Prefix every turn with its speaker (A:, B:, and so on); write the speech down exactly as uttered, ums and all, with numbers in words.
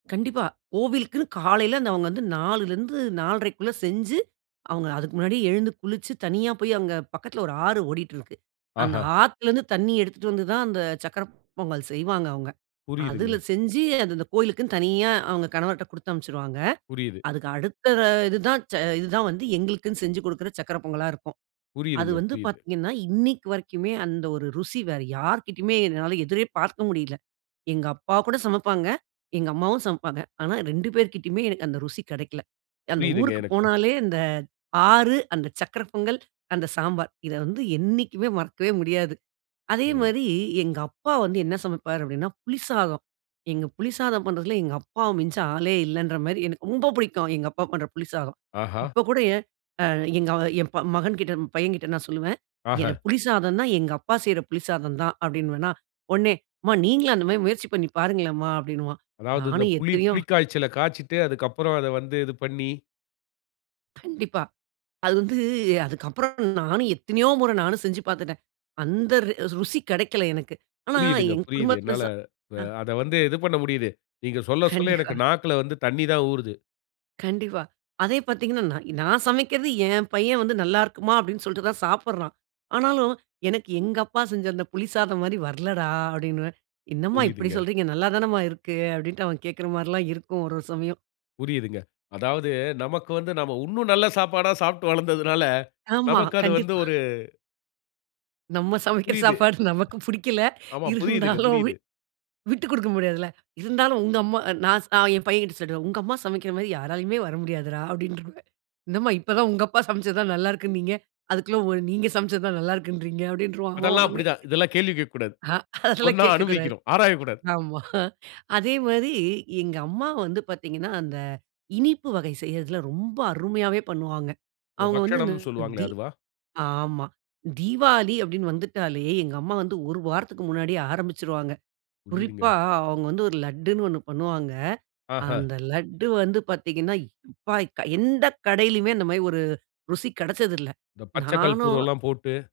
A: கண்டிப்பா. கோவிலுக்குன்னு காலையில அந்தவங்க வந்து நாலுலிருந்து நால்றைக்குள்ள செஞ்சு, அவங்க அதுக்கு முன்னாடியே எழுந்து குளிச்சு தனியா போய் அங்க பக்கத்தில ஒரு ஆறு ஓடிட்டிருக்கு. அந்த
B: ஆஹா!
A: ஆத்திலிருந்து தண்ணிய எடுத்துட்டு வந்து தான் அந்த சர்க்கர பொங்கல் செய்வாங்க அவங்க. அதுல
B: புரியுதுங்க.
A: செஞ்சு அந்த அந்த கோவிலுக்குனு தனியா, அவங்க கணவர்ட குடுத்து அனுப்பிச்சிருவாங்க.
B: புரியுது.
A: அதுக்கு அடுத்த இதுதான் ச இதுதான் வந்து எங்களுக்குன்னு செஞ்சு குடுக்கிற சர்க்கர பொங்கலா இருக்கும். அது
B: புரியுதுங்க,
A: வந்து
B: புரியுது.
A: பார்த்தீங்கன்னா, இன்னைக்கு வரைக்குமே அந்த ஒரு ருசி வேற யார்கிட்டயுமே என்னால எதிரே பார்க்க முடியல. எங்க அப்பா கூட சமப்பாங்க, எங்க அம்மாவும் சமப்பாங்க. ஆனா, ரெண்டு பேர்கிட்டயுமே எனக்கு அந்த ருசி கெடைக்கல. அந்த
B: புரியுதுங்க,
A: ஊருக்கு
B: எனக்கு.
A: போனாலே அந்த ஆறு, அந்த சர்க்கர பொங்கல், அந்த சாம்பார் இத வந்து என்னைக்குமே மறக்கவே முடியாது. அதே
B: இங்க.
A: மாரி எங்கப்பா வந்து என்ன சமைப்பார் அப்படினா புளி சாதம். எங்க புளி சாதம் பண்றதில எங்கப்பாவ மிஞ்ச ஆளே இல்லன்ற மாரி, எனக்கு ரொம்ப பிடிக்கும் எங்கப்பா பண்ற புளி சாதம்.
B: ஆஹா!
A: இப்ப கூட அ எங்க என் மகன்கிட்ட பையங்கிட்ட நான் சொல்லுவே எனக்கு
B: ஆஹ!
A: புளி சாதம்னா எங்கப்பா செய்ற புளி சாதம் தான் அப்படினுவேனா. உடனே அம்மா நீங்களும் அந்த மாரி முயற்சி பண்ணி பாருங்களேன்மா அப்படினுவான்.
B: அதாவது இந்த
A: நானும்
B: புளி,
A: எத்தனையோ
B: புளி காய்ச்சல காய்ச்சிட்டு அதுக்கப்புறம் அத வந்து இது பண்ணி.
A: கண்டிப்பா. அது வந்து அதுக்கப்புறம் நானும் எத்தனையோ முற நானும் செஞ்சு பார்த்துட்டேன். அந்த ரெ ருசி கெடைக்கல எனக்கு. ஆனா
B: புரியுதுங்க,
A: என்
B: புரியுது.
A: குடும்பத்தில
B: என்னால
A: ச
B: ப
A: அ.
B: அத வந்து இது பண்ண முடியுது. நீங்க சொல்ல, சொல்ல
A: கண்டிப்பா.
B: எனக்கு நாக்குல வந்து தண்ணி தான் ஊறுது.
A: கண்டிப்பா. அதே பார்த்தீங்கனா, நா நான் சமைக்கிறது என் பையன் வந்து நல்லா இருக்கும்மா அப்படினு சொல்லிட்டு தான் சாப்பிட்றான். ஆனாலும் எனக்கு எங்கப்பா செஞ்ச புளி சாதம் மாரி வரலடா அப்படினுவேன். என்ன அம்மா இப்படி
B: புரியுதுங்க.
A: சொல்றீங்க, நல்லா தானம்மா இருக்கு, அப்படினு அவன் கேட்கிற மாதிரில்லா இருக்கும் ஒரு ஒரு சமயம்.
B: புரியுதுங்க. அதாவது நமக்கு வந்து நாம உன்னும் நல்ல சாப்பாடா சாப்ட்டு வளர்ந்ததனால,
A: ஆமா.
B: நமக்கு அது வந்து
A: கண்டிப்பா.
B: ஒரு
A: நம்ம சமைக்கிற
B: புரியுது.
A: சாப்பாடு நமக்கு புடிக்கல.
B: ஆமா. புரியுதுங்க,
A: இருந்தாலும்
B: புரியுது.
A: விட் விட்டுக் குடுக்க முடியாதுல்ல. இருந்தாலும் உங்க அம்மா, நான் ச என் பையங்கிட்ட சொல்லிடுவேன். உங்கம்மா சமைக்கிற மாதிரி யாராலுமே வர முடியாதுடா அப்படின்றுவே. என்னம்மா இப்ப தான் உங்கப்பா சமச்சது தான் நல்லா இருக்குனீங்க. அதுக்குள்ள நீங்க சமச்சது தான் நல்லா இருக்குன்றீங்க அப்படின்றுவா அவன்
B: அதெல்லாம்
A: உடனே.
B: அப்படிதான். இதெல்லாம் கேள்வி கேட்கக்கூடாது.
A: அ, அதெல்லாம்
B: சொன்னா
A: கேட்கக்கூடாது.
B: அனுபவிக்கணும். ஆராய கூடாது.
A: ஆமா. அதே மாரி எங்கம்மா வந்து பார்த்தீங்கன்னா, அந்த இனிப்பு வகை செய்றதில ரொம்ப அருமையாவே பண்ணுவாங்க.
B: இந்த
A: அவங்க வந்து இந்த
B: பக்ஷணம்னு சொல்வாங்களே
A: தீ
B: அதுவா?
A: ஆமா. தீவாளி அப்டின்னு வந்துட்டாலே எங்கம்மா வந்து ஒரு வாரத்துக்கு முன்னாடியே ஆரம்பிச்சுருவாங்க.
B: புரியுதுங்க.
A: குறிப்பா அவங்க வந்து ஒரு லட்டுன்னு ஒண்ணு பண்ணுவாங்க.
B: ஆஹ.
A: அந்த லட்டு வந்து பார்த்தீங்கன்னா, எப்பா! எந்த கடையிலயுமே அந்த மாரி ஒரு ருசி கெடச்சதில்ல.
B: இந்த பச்சை
A: நானும்
B: கல்பூரேல்லாம் போட்டு.